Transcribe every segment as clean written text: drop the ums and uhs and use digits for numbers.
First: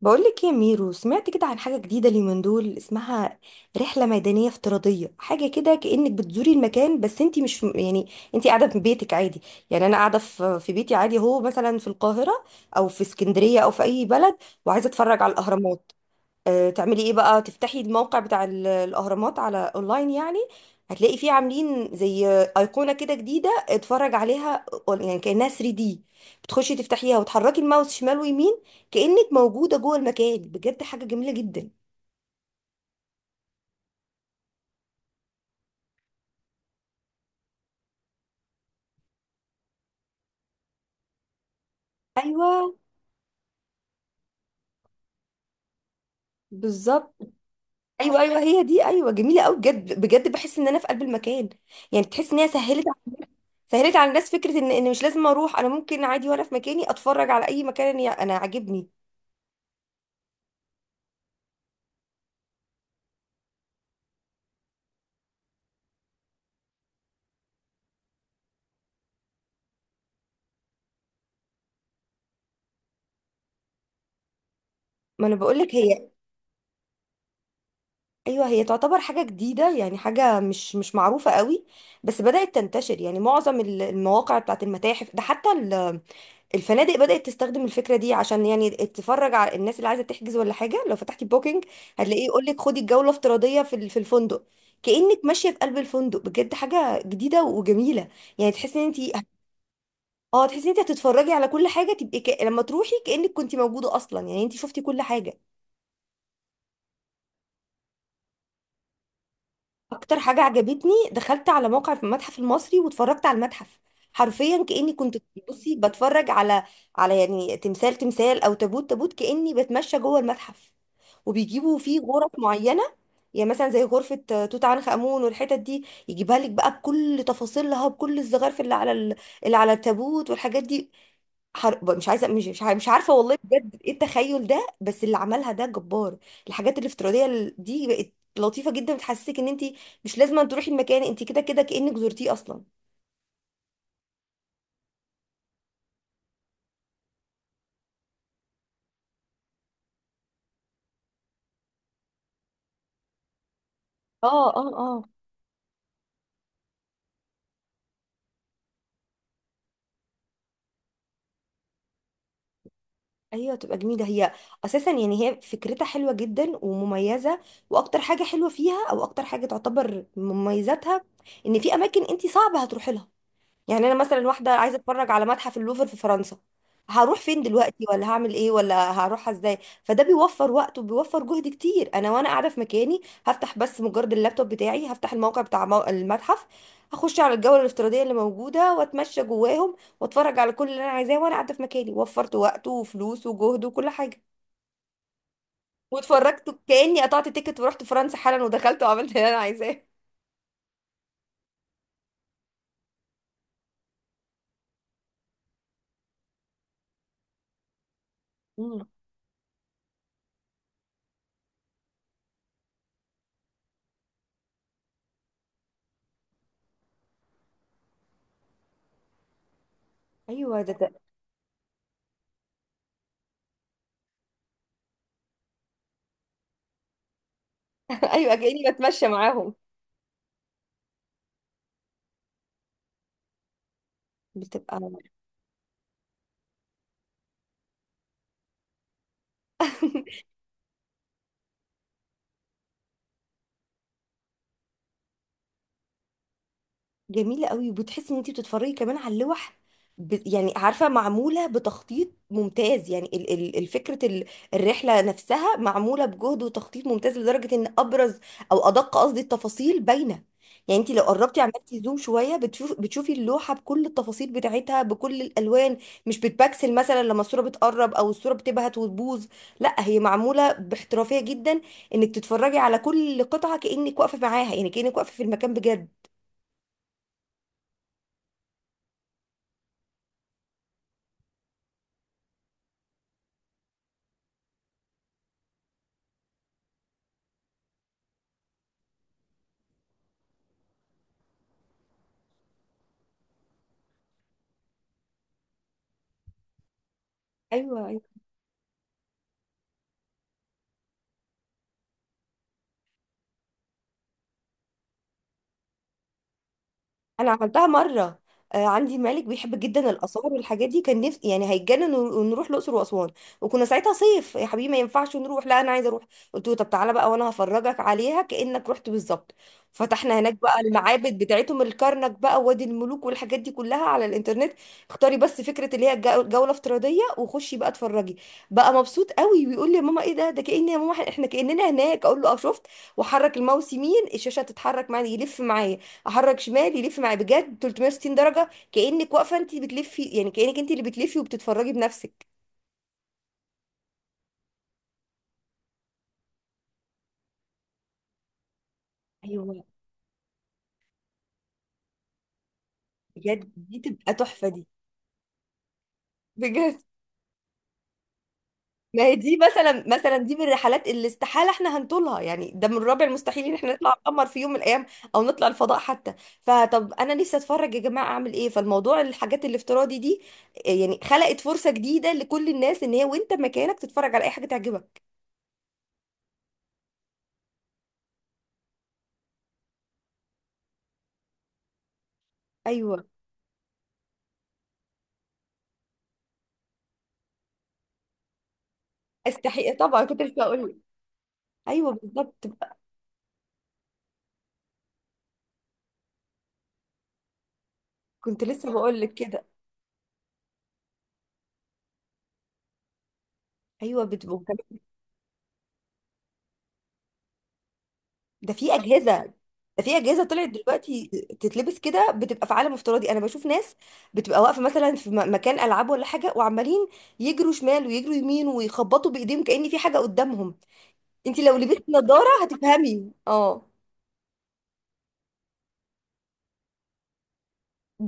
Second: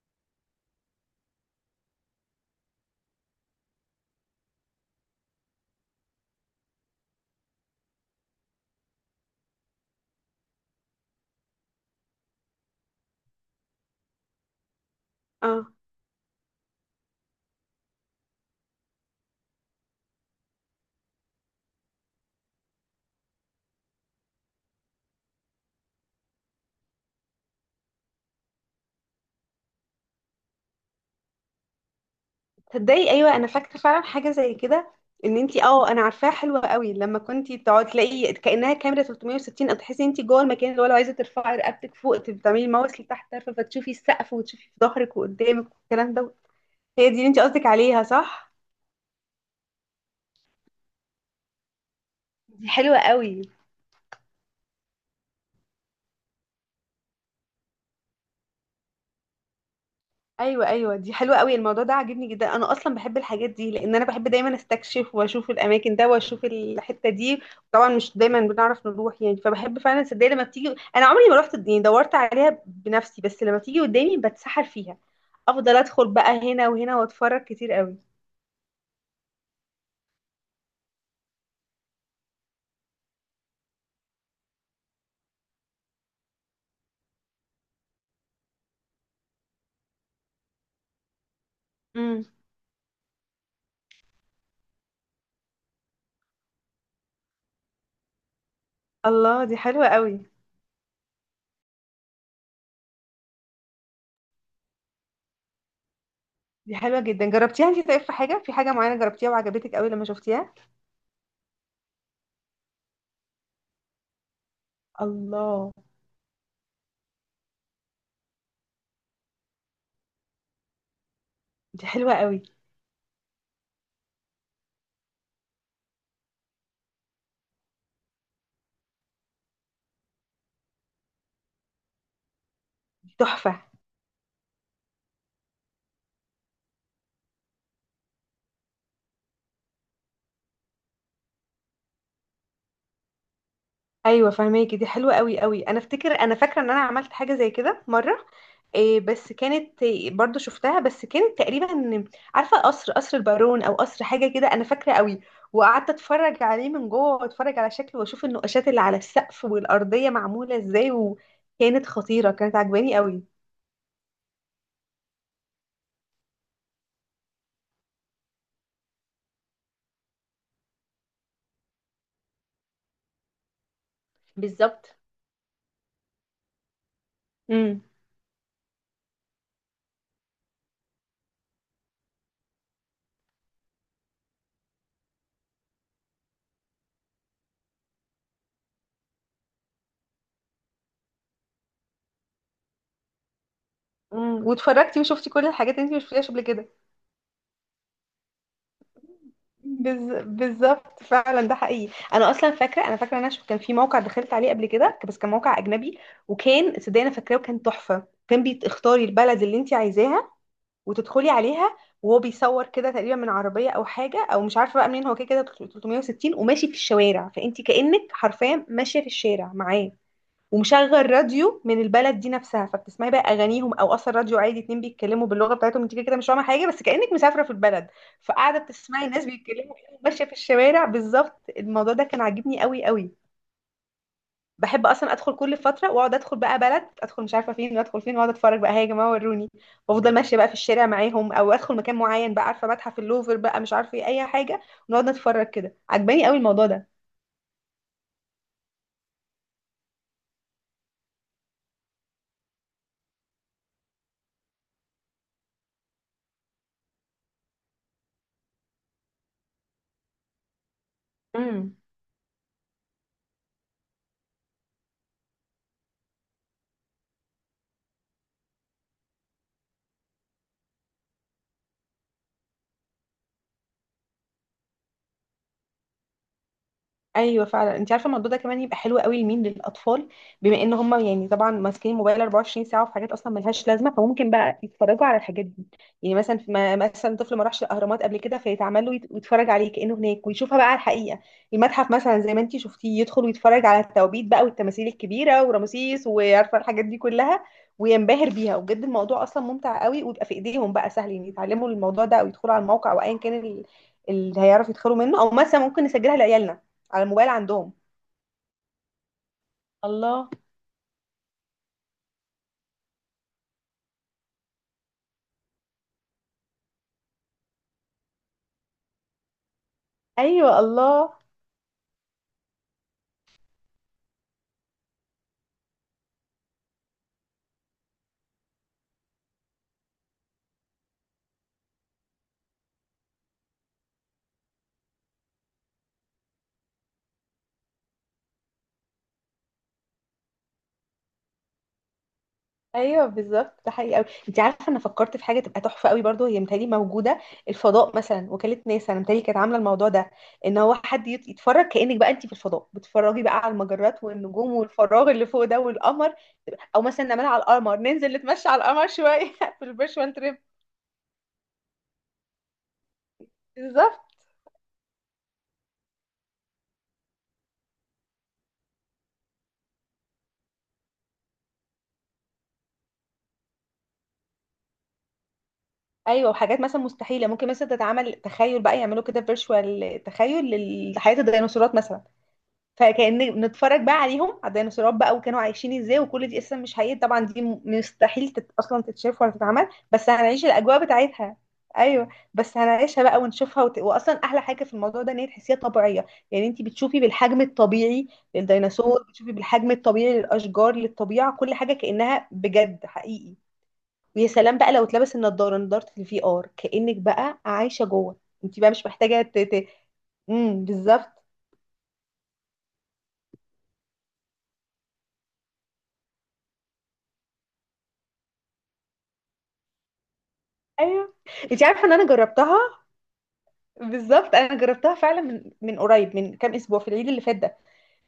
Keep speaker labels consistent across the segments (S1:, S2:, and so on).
S1: بقولك يا ميرو، سمعت كده عن حاجة جديدة اليومين دول اسمها رحلة ميدانية افتراضية؟ حاجة كده كأنك بتزوري المكان بس انتي مش يعني انتي قاعدة في بيتك عادي. يعني انا قاعدة في بيتي عادي، هو مثلا في القاهرة او في اسكندرية او في اي بلد وعايزة اتفرج على
S2: اه
S1: الاهرامات. تعملي ايه بقى؟ تفتحي الموقع بتاع الاهرامات على اونلاين يعني، هتلاقي فيه عاملين زي ايقونه كده جديده اتفرج عليها، يعني كانها 3D، بتخشي تفتحيها وتحركي الماوس شمال ويمين، كانك موجوده جوه المكان بجد. حاجه جميله جدا.
S2: تصدقي، ايوه انا فاكره فعلا حاجه زي كده. ان انتي انا عارفاها حلوه قوي. لما كنتي تقعدي تلاقي كانها كاميرا 360، او تحسي انتي جوه المكان، اللي هو لو عايزه ترفعي رقبتك فوق تبقي بتعملي
S1: ايوه،
S2: ماوس لتحت طرفه فتشوفي السقف وتشوفي في ظهرك وقدامك والكلام ده. هي
S1: بالظبط.
S2: دي اللي انتي قصدك عليها
S1: ايوه ايوه
S2: صح؟
S1: هي دي، ايوه جميله قوي بجد بجد، بحس ان انا في قلب المكان. يعني تحس ان هي
S2: دي
S1: سهلت،
S2: حلوة قوي.
S1: سهلت على الناس فكره ان مش لازم اروح، انا ممكن عادي وانا في مكاني اتفرج على اي مكان انا عاجبني.
S2: ايوه ايوه، دي حلوه قوي. الموضوع ده عاجبني جدا، انا اصلا بحب الحاجات دي لان انا بحب دايما استكشف واشوف الاماكن ده واشوف الحته دي. طبعا مش دايما بنعرف نروح يعني، فبحب فعلا صدق لما بتيجي. انا عمري ما رحت يعني دورت عليها بنفسي، بس لما بتيجي قدامي بتسحر فيها.
S1: ما انا بقول لك
S2: افضل
S1: هي.
S2: ادخل بقى هنا وهنا واتفرج كتير قوي.
S1: ايوه هي تعتبر حاجه جديده، يعني حاجه مش معروفه قوي، بس بدات تنتشر. يعني معظم المواقع بتاعت المتاحف ده، حتى الفنادق بدات تستخدم الفكره دي عشان يعني تفرج على الناس اللي عايزه تحجز ولا حاجه. لو فتحتي بوكينج
S2: امم.
S1: هتلاقيه يقول لك خدي الجوله افتراضيه في في الفندق، كانك ماشيه في قلب الفندق بجد. حاجه جديده وجميله. يعني تحسي ان انت،
S2: الله، دي حلوه قوي.
S1: اه تحسي ان انت هتتفرجي على كل حاجه تبقي لما تروحي كانك كنت موجوده اصلا، يعني انت شفتي كل حاجه.
S2: دي حلوه جدا، جربتيها انت؟ طيب في حاجه معينه جربتيها وعجبتك قوي لما
S1: اكتر حاجه
S2: شفتيها؟
S1: عجبتني، دخلت على موقع في المتحف المصري واتفرجت على المتحف حرفيا كاني كنت
S2: الله.
S1: بصي بتفرج على، على يعني تمثال تمثال او تابوت تابوت، كاني بتمشى جوه المتحف. وبيجيبوا
S2: دي
S1: فيه
S2: حلوه
S1: غرف
S2: قوي
S1: معينه، يعني مثلا زي غرفه توت عنخ امون، والحتت دي يجيبها لك بقى بكل تفاصيلها، بكل الزخارف اللي على اللي على التابوت والحاجات دي. مش عايزه، مش مش مش عارفه
S2: دي
S1: والله
S2: تحفه.
S1: بجد ايه التخيل ده، بس اللي عملها ده جبار. الحاجات الافتراضيه دي بقت لطيفه جدا، بتحسسك ان انت مش لازم أن تروحي المكان، انت كده كده كأنك زرتيه اصلا.
S2: ايوه فهماكي، دي حلوه قوي قوي. انا افتكر، انا فاكره ان انا عملت حاجه زي كده مره. إيه بس كانت إيه، برضو شفتها بس كانت تقريبا، عارفه قصر البارون او قصر
S1: اه
S2: حاجه كده، انا
S1: اه
S2: فاكره
S1: اه.
S2: قوي. وقعدت اتفرج عليه من جوه واتفرج على شكله واشوف النقاشات اللي على السقف والارضيه معموله ازاي، وكانت خطيره، كانت عجباني قوي.
S1: ايوه تبقى جميله هي اساسا. يعني هي فكرتها حلوه جدا ومميزه، واكتر حاجه حلوه فيها، او اكتر حاجه تعتبر من مميزاتها ان في اماكن انت صعب هتروحي لها. يعني انا مثلا واحده عايزه
S2: بالظبط.
S1: اتفرج على متحف اللوفر في فرنسا، هروح فين
S2: امم.
S1: دلوقتي؟ ولا هعمل ايه؟ ولا هروح ازاي؟ فده بيوفر وقت وبيوفر جهد كتير. انا وانا قاعده في مكاني هفتح بس مجرد اللابتوب بتاعي، هفتح الموقع بتاع المتحف، هخش على الجوله الافتراضيه اللي موجوده واتمشى جواهم واتفرج على كل اللي انا عايزاه وانا قاعده في مكاني. وفرت وقت وفلوس وجهد وكل حاجه.
S2: امم، واتفرجتي وشفتي كل الحاجات اللي انت مش شفتيهاش قبل
S1: واتفرجت
S2: كده.
S1: كاني قطعت تيكت ورحت فرنسا حالا ودخلت وعملت اللي انا عايزاه.
S2: بالظبط فعلا، ده حقيقي. انا اصلا فاكره، انا فاكره إن انا شو كان في موقع دخلت عليه قبل كده بس كان موقع اجنبي. وكان صدقني انا فاكراه، وكان تحفه. كان
S1: مم.
S2: بتختاري البلد اللي انت عايزاها وتدخلي عليها، وهو بيصور كده تقريبا من عربيه او حاجه، او مش عارفه بقى منين هو، كده كده 360 وماشي في الشوارع، فانت كانك حرفيا ماشيه في الشارع معاه.
S1: ايوه ده.
S2: ومشغل راديو من البلد دي نفسها، فبتسمعي بقى اغانيهم او اصلا راديو عادي اتنين بيتكلموا باللغه بتاعتهم، انت كده كده مش فاهمه حاجه، بس كانك مسافره في البلد.
S1: ايوه
S2: فقاعده
S1: كاني بتمشى
S2: بتسمعي ناس
S1: معاهم.
S2: بيتكلموا كأنك ماشيه في الشوارع بالظبط. الموضوع ده كان عاجبني قوي قوي.
S1: بتبقى.
S2: بحب اصلا ادخل كل فتره واقعد ادخل بقى بلد، ادخل مش عارفه فين وادخل فين، واقعد اتفرج بقى هي يا جماعه وروني. وافضل ماشيه بقى في الشارع معاهم، او ادخل مكان معين بقى، عارفه متحف اللوفر بقى مش عارفه ايه، اي حاجه. ونقعد نتفرج كده، عجباني قوي الموضوع ده.
S1: جميلة قوي، وبتحسي ان انتي بتتفرجي كمان على اللوح. يعني عارفة معمولة بتخطيط ممتاز، يعني الفكرة الرحلة نفسها معمولة بجهد وتخطيط ممتاز، لدرجة ان ابرز، او ادق قصدي، التفاصيل باينة. يعني انتي لو قربتي
S2: امم.
S1: عملتي زوم شوية بتشوفي اللوحة بكل التفاصيل بتاعتها بكل الالوان، مش بتبكسل مثلا لما الصورة بتقرب، او الصورة بتبهت وتبوظ. لا، هي معمولة باحترافية جدا انك تتفرجي على كل قطعة كأنك واقفة معاها، يعني كأنك واقفة في المكان بجد.
S2: ايوه فعلا. انت عارفه الموضوع ده كمان يبقى حلو قوي لمين؟ للاطفال. بما ان هم يعني طبعا ماسكين الموبايل 24 ساعه وفي حاجات اصلا ملهاش لازمه، فممكن بقى يتفرجوا على الحاجات دي. يعني مثلا ما مثلا طفل ما راحش الاهرامات قبل كده فيتعمل له ويتفرج عليه كانه هناك ويشوفها بقى على الحقيقه. المتحف مثلا زي ما انت شفتيه، يدخل ويتفرج على التوابيت بقى والتماثيل الكبيره ورمسيس وعارفه الحاجات دي كلها،
S1: ايوه،
S2: وينبهر بيها. وبجد الموضوع اصلا ممتع قوي، ويبقى في ايديهم بقى سهل يعني يتعلموا الموضوع ده او يدخلوا على الموقع او ايا كان اللي هيعرف يدخلوا منه، او مثلا ممكن نسجلها لعيالنا على الموبايل
S1: انا عملتها
S2: عندهم.
S1: مره. عندي مالك بيحب جدا الاثار
S2: الله.
S1: والحاجات دي، كان نفسي يعني هيتجنن ونروح الاقصر واسوان. وكنا ساعتها صيف يا حبيبي، ما ينفعش نروح. لا انا عايزه اروح. قلت له طب تعالى بقى وانا هفرجك عليها كانك رحت بالظبط. فتحنا هناك
S2: ايوه.
S1: بقى
S2: الله.
S1: المعابد بتاعتهم، الكرنك بقى وادي الملوك والحاجات دي كلها على الانترنت. اختاري بس فكره اللي هي جوله افتراضيه وخشي بقى اتفرجي. بقى مبسوط قوي ويقول لي يا ماما ايه ده؟ ده كأن، يا ماما احنا كأننا هناك! اقول له اه شفت. وحرك الماوس يمين، الشاشه تتحرك معايا يلف معايا، احرك شمال يلف معايا بجد 360 درجه، كانك واقفه انت بتلفي، يعني كانك انت اللي بتلفي وبتتفرجي بنفسك.
S2: ايوه بالظبط، ده حقيقي قوي. انت عارفه انا فكرت في حاجه تبقى تحفه قوي برضو هي متهيألي موجوده، الفضاء مثلا. وكاله ناسا انا متهيألي كانت عامله
S1: ايوه
S2: الموضوع ده، ان هو حد يتفرج كانك بقى انت في الفضاء، بتتفرجي بقى
S1: بجد،
S2: على
S1: دي
S2: المجرات
S1: تبقى تحفه
S2: والنجوم
S1: دي
S2: والفراغ اللي فوق ده والقمر. او
S1: بجد.
S2: مثلا نعملها على القمر، ننزل نتمشى على القمر
S1: ما هي
S2: شويه
S1: دي
S2: في
S1: مثلا
S2: الفيرشوال
S1: مثلا دي
S2: تريب.
S1: من الرحلات اللي استحاله احنا هنطولها، يعني ده من الرابع المستحيل ان احنا نطلع
S2: بالظبط.
S1: القمر في يوم من الايام، او نطلع الفضاء حتى. فطب انا نفسي اتفرج يا جماعه، اعمل ايه؟ فالموضوع الحاجات الافتراضي دي يعني خلقت فرصه جديده لكل الناس ان هي وانت مكانك تتفرج على اي حاجه تعجبك.
S2: ايوه، وحاجات مثلا مستحيله ممكن مثلا تتعمل، تخيل بقى يعملوا كده فيرشوال، تخيل لحياه الديناصورات مثلا.
S1: ايوه.
S2: فكأن نتفرج بقى عليهم، على الديناصورات بقى، وكانوا عايشين ازاي. وكل دي قصة مش حقيقية طبعا، دي مستحيل اصلا تتشاف ولا تتعمل،
S1: استحي طبعا
S2: بس
S1: كنت لسه
S2: هنعيش
S1: هقول لك.
S2: الاجواء بتاعتها.
S1: ايوه
S2: ايوه
S1: بالظبط.
S2: بس هنعيشها بقى ونشوفها واصلا احلى حاجة في الموضوع ده ان هي تحسيها طبيعية. يعني انت بتشوفي بالحجم الطبيعي
S1: كنت لسه بقول
S2: للديناصور،
S1: لك
S2: بتشوفي
S1: كده.
S2: بالحجم الطبيعي للاشجار، للطبيعة، كل حاجة كأنها بجد حقيقي.
S1: ايوه
S2: ويا
S1: بتبقى.
S2: سلام بقى لو اتلبس النضارة، نضارة الفي ار، كأنك بقى عايشة جوه.
S1: ده
S2: انت بقى
S1: في
S2: مش محتاجة
S1: اجهزه، ده في اجهزه طلعت
S2: امم،
S1: دلوقتي
S2: بالظبط.
S1: تتلبس كده بتبقى في عالم افتراضي. انا بشوف ناس بتبقى واقفه مثلا في مكان العاب ولا حاجه، وعمالين يجروا شمال ويجروا يمين ويخبطوا بايديهم كأن في حاجه قدامهم.
S2: ايوه
S1: انت لو
S2: انت عارفه
S1: لبستي
S2: ان انا
S1: نظاره
S2: جربتها.
S1: هتفهمي اه.
S2: بالظبط، انا جربتها فعلا من قريب، من كام اسبوع، في العيد اللي فات ده.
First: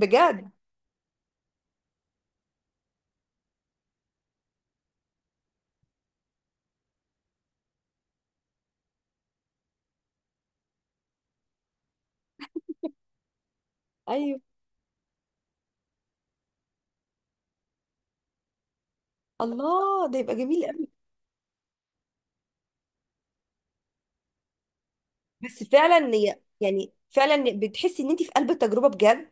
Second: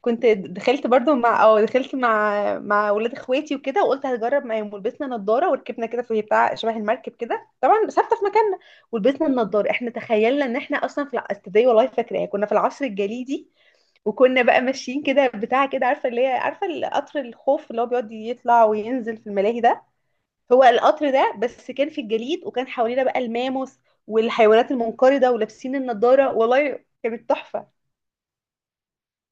S2: كنت دخلت برضو مع دخلت مع ولاد اخواتي وكده، وقلت هجرب معاهم. ولبسنا نضاره وركبنا كده في بتاع شبه المركب كده، طبعا ثابته في مكاننا. ولبسنا النضاره، احنا تخيلنا ان احنا اصلا في تصدقي والله فاكراها، كنا في العصر الجليدي.
S1: ايوه،
S2: وكنا بقى ماشيين كده بتاع كده، عارفه اللي هي، عارفه القطر الخوف اللي هو بيقعد يطلع وينزل في الملاهي ده.
S1: الله ده يبقى
S2: هو
S1: جميل قوي.
S2: القطر ده، بس كان في الجليد، وكان حوالينا بقى الماموس والحيوانات المنقرضه،
S1: بس
S2: ولابسين
S1: فعلا
S2: النضاره. والله
S1: يعني
S2: كانت
S1: فعلا
S2: تحفه.
S1: بتحسي ان انت في قلب التجربه بجد.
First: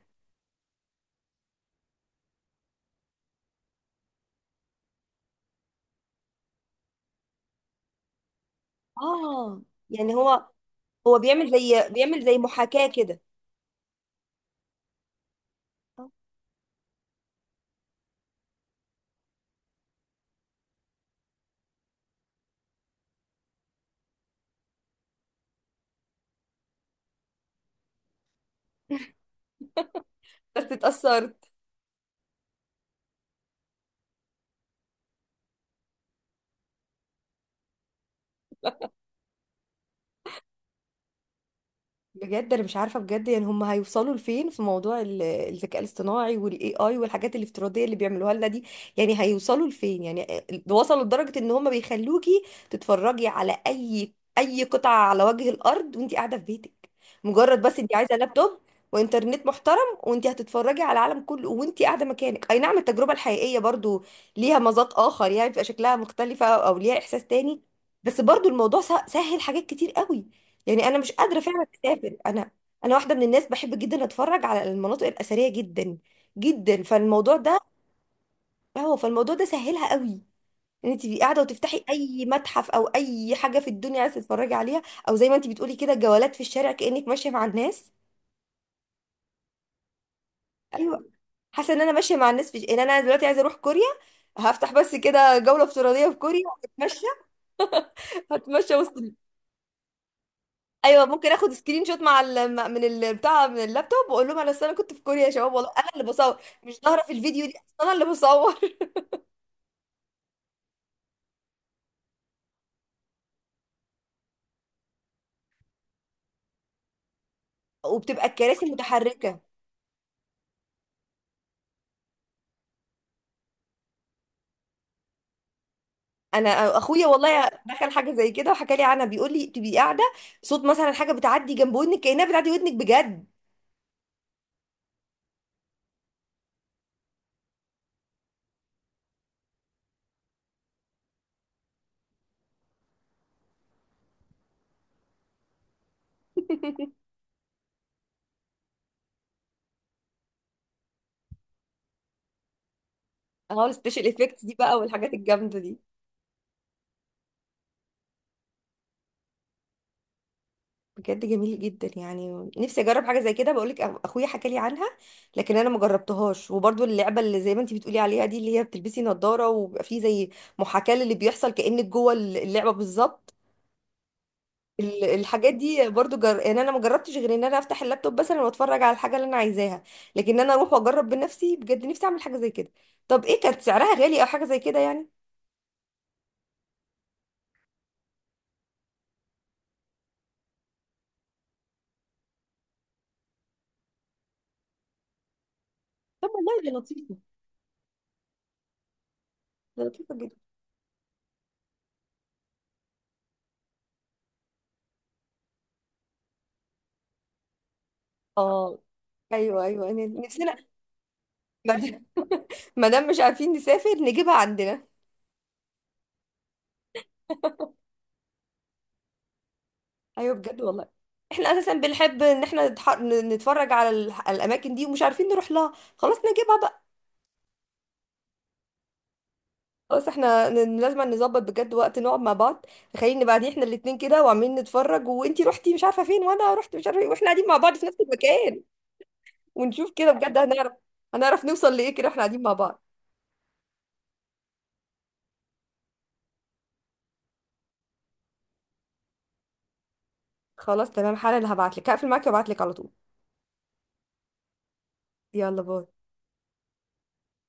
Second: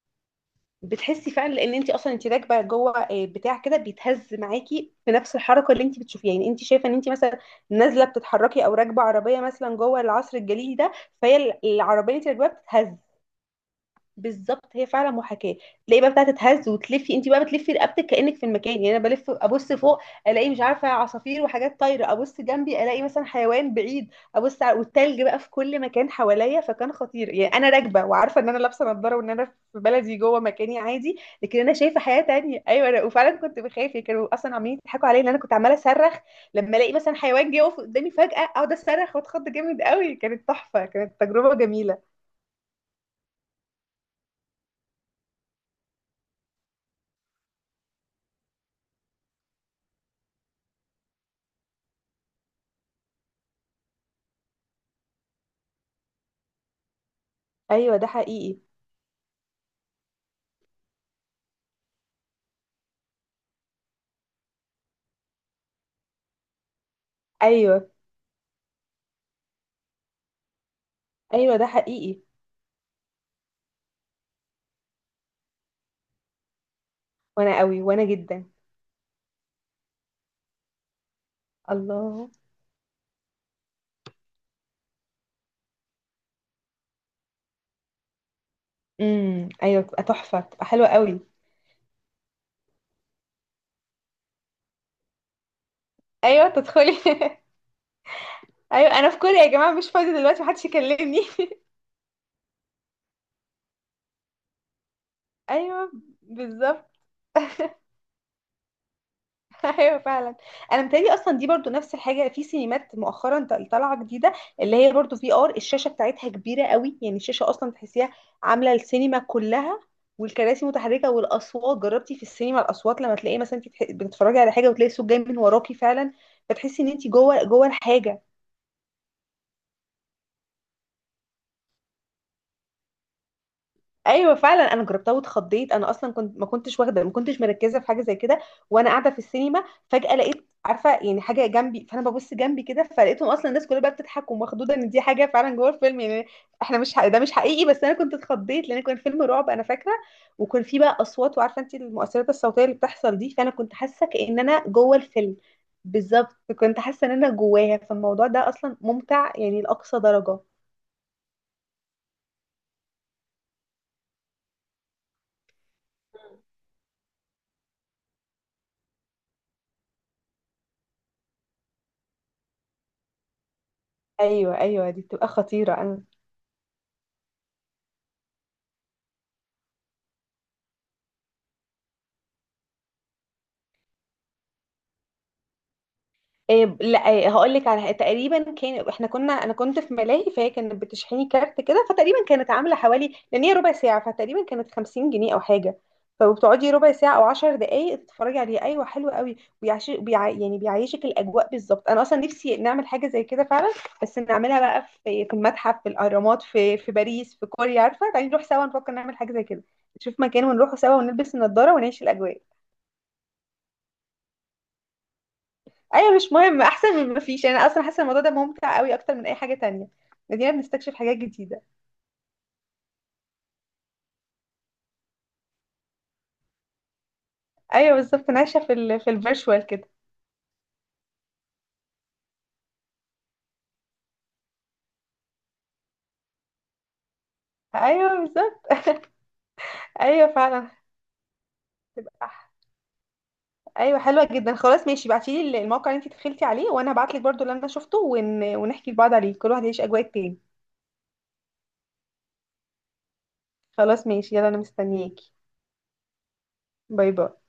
S2: بتحسي فعلا لان انت اصلا انت راكبه جوه آه، بتاع كده بيتهز معاكي في نفس الحركه اللي انت بتشوفيها. يعني انت شايفه ان انت مثلا نازله بتتحركي، او راكبه عربيه
S1: اه
S2: مثلا جوه
S1: يعني
S2: العصر
S1: هو
S2: الجليدي ده.
S1: هو
S2: فهي
S1: بيعمل زي
S2: العربيه اللي
S1: بيعمل
S2: انت
S1: زي
S2: راكباها
S1: محاكاه
S2: بتتهز.
S1: كده.
S2: بالظبط، هي فعلا محاكاه. تلاقي
S1: آه.
S2: بقى بتاعه تتهز وتلفي، انت بقى بتلفي رقبتك كانك في المكان. يعني انا بلف ابص فوق، الاقي مش عارفه عصافير وحاجات طايره، ابص جنبي الاقي مثلا حيوان بعيد، ابص على والتلج بقى في كل مكان حواليا. فكان خطير يعني، انا راكبه وعارفه ان انا لابسه نظاره وان انا في بلدي جوه
S1: بس
S2: مكاني عادي،
S1: اتأثرت.
S2: لكن انا شايفه حياه تانية. ايوه انا وفعلا كنت بخاف، يعني كانوا اصلا عمالين يضحكوا عليا ان انا كنت عماله اصرخ لما الاقي مثلا حيوان جه يقف قدامي فجاه، اقعد اصرخ واتخض جامد قوي. كانت تحفه، كانت تجربه جميله.
S1: بجد، انا مش عارفه بجد يعني هم هيوصلوا لفين في موضوع الذكاء الاصطناعي والاي اي والحاجات الافتراضيه اللي بيعملوها لنا دي، يعني هيوصلوا لفين يعني؟ وصلوا لدرجه ان هم بيخلوكي تتفرجي على اي قطعه على وجه الارض وانت قاعده في بيتك، مجرد بس انت
S2: ايوه ده
S1: عايزه
S2: حقيقي.
S1: لابتوب وانترنت محترم، وانت هتتفرجي على العالم كله وانت قاعده مكانك. اي نعم، التجربه الحقيقيه برضو ليها مذاق اخر، يعني بيبقى شكلها مختلفه او ليها احساس تاني،
S2: ايوه
S1: بس برضو الموضوع سهل حاجات كتير قوي. يعني انا مش قادره
S2: ايوه،
S1: فعلا
S2: ده
S1: اسافر،
S2: حقيقي.
S1: انا واحده من الناس بحب جدا اتفرج على المناطق الاثريه جدا جدا، فالموضوع ده،
S2: وانا قوي وانا جدا.
S1: هو فالموضوع ده سهلها قوي ان انت تبقي قاعده وتفتحي اي
S2: الله.
S1: متحف او اي حاجه في الدنيا عايزه تتفرجي عليها، او زي ما انت بتقولي كده جولات في الشارع كانك ماشيه مع الناس.
S2: امم. ايوه بتبقى تحفه، بتبقى حلوه
S1: ايوه
S2: قوي.
S1: حاسه ان انا ماشيه مع الناس. في ان انا دلوقتي عايزه اروح كوريا، هفتح بس كده جوله افتراضيه في كوريا،
S2: ايوه تدخلي.
S1: هتمشى، هتمشى
S2: ايوه
S1: وسط.
S2: انا في كوريا يا جماعه، مش فاضيه دلوقتي محدش
S1: ايوه
S2: يكلمني.
S1: ممكن اخد سكرين شوت مع ال... مع- من ال- بتاع من اللابتوب، واقول لهم انا أصل انا كنت في كوريا يا شباب، والله انا
S2: ايوه
S1: اللي بصور مش
S2: بالظبط.
S1: ظاهره في الفيديو دي، أصل انا اللي بصور.
S2: ايوه فعلا. انا متهيألي اصلا دي برضو نفس الحاجه في سينمات مؤخرا طالعه جديده، اللي هي برضو في ار. الشاشه بتاعتها كبيره قوي، يعني الشاشه اصلا تحسيها
S1: وبتبقى الكراسي
S2: عامله السينما
S1: متحركه.
S2: كلها. والكراسي متحركه والاصوات، جربتي في السينما الاصوات لما تلاقي مثلا انت بتتفرجي على حاجه وتلاقي الصوت جاي من وراكي فعلا،
S1: انا
S2: فتحسي ان
S1: اخويا
S2: انت جوه
S1: والله دخل حاجه
S2: الحاجه.
S1: زي كده وحكى لي عنها، بيقول لي تبقي قاعده، صوت مثلا حاجه بتعدي جنب ودنك كانها بتعدي ودنك بجد.
S2: ايوه فعلا انا جربتها واتخضيت. انا اصلا كنت ما كنتش واخده، ما كنتش مركزه في حاجه زي كده وانا قاعده في السينما. فجاه لقيت، عارفه يعني، حاجه جنبي، فانا ببص جنبي كده فلقيتهم اصلا الناس كلها بقى بتضحك ومخضوضه، ان دي حاجه فعلا جوه الفيلم يعني. احنا مش ده مش حقيقي، بس انا كنت اتخضيت لان كان فيلم رعب انا فاكره. وكان فيه بقى اصوات، وعارفه انت المؤثرات الصوتيه اللي بتحصل دي، فانا
S1: اهو
S2: كنت حاسه
S1: السبيشال
S2: كأن
S1: افكتس دي
S2: انا
S1: بقى
S2: جوه
S1: والحاجات
S2: الفيلم.
S1: الجامده دي.
S2: بالظبط، كنت حاسه ان انا جواها. فالموضوع ده اصلا ممتع يعني لاقصى درجه.
S1: بجد جميل جدا، يعني نفسي اجرب حاجه زي كده. بقولك اخويا حكى لي عنها، لكن انا ما جربتهاش. وبرضو اللعبه اللي زي ما انت بتقولي عليها دي، اللي هي بتلبسي نظاره وبيبقى فيه زي محاكاه للي بيحصل كانك جوه اللعبه بالظبط.
S2: ايوه ايوه، دي بتبقى
S1: الحاجات
S2: خطيره.
S1: دي
S2: انا
S1: برضو يعني انا ما جربتش غير ان انا افتح اللابتوب مثلا واتفرج على الحاجه اللي انا عايزاها، لكن انا اروح واجرب بنفسي بجد نفسي اعمل حاجه زي كده. طب ايه كانت سعرها؟ غالي او حاجه زي كده يعني؟
S2: إيه، لا هقول لك على، تقريبا كان احنا كنا، انا كنت في ملاهي فهي كانت بتشحني كارت كده، فتقريبا كانت عامله حوالي، لان هي ربع ساعه، فتقريبا كانت 50 جنيه او حاجه.
S1: طب والله دي
S2: فبتقعدي ربع ساعه
S1: لطيفة،
S2: او 10 دقائق تتفرجي عليه. ايوه حلو قوي،
S1: دي لطيفه جدا.
S2: يعني بيعيشك الاجواء بالظبط. انا اصلا نفسي نعمل حاجه زي كده فعلا. بس نعملها بقى في المتحف، في الاهرامات، في باريس، في كوريا، عارفه تعالي نروح سوا،
S1: اه،
S2: نفكر نعمل حاجه زي
S1: ايوه
S2: كده.
S1: ايوه، يعني
S2: نشوف مكان
S1: نفسنا.
S2: ونروحوا سوا، ونلبس النضاره ونعيش الاجواء.
S1: ما دام مش عارفين نسافر نجيبها عندنا.
S2: ايوه مش مهم، احسن من ما فيش يعني. انا اصلا حاسه الموضوع ده ممتع قوي اكتر من اي حاجه تانية.
S1: ايوه
S2: بدينا
S1: بجد والله.
S2: بنستكشف حاجات
S1: احنا
S2: جديده.
S1: اساسا بنحب ان احنا نتفرج على الاماكن دي ومش عارفين نروح لها، خلاص نجيبها بقى.
S2: ايوه بالظبط، أنا عايشه في ال في الفيرتشوال كده.
S1: خلاص احنا لازم نظبط بجد وقت نقعد مع بعض. تخيلني بعدين احنا الاتنين كده وعمالين نتفرج، وانتي رحتي مش عارفه فين وانا رحت مش عارفه إيه، واحنا قاعدين مع بعض في نفس
S2: ايوه
S1: المكان.
S2: بالظبط.
S1: ونشوف كده
S2: ايوه
S1: بجد،
S2: فعلا.
S1: هنعرف، هنعرف نوصل لايه كده واحنا
S2: هتبقى
S1: قاعدين
S2: ح-
S1: مع بعض.
S2: ايوه حلوه جدا. خلاص ماشي، ابعتي لي الموقع اللي انت دخلتي عليه، وانا هبعت لك برضو اللي انا شفته ونحكي لبعض عليه، كل واحد يعيش اجواء التاني.
S1: خلاص تمام، حالا هبعت لك، هقفل معاكي وابعت لك على طول.
S2: خلاص ماشي، يلا انا مستنياكي.
S1: يلا، باي.
S2: باي باي.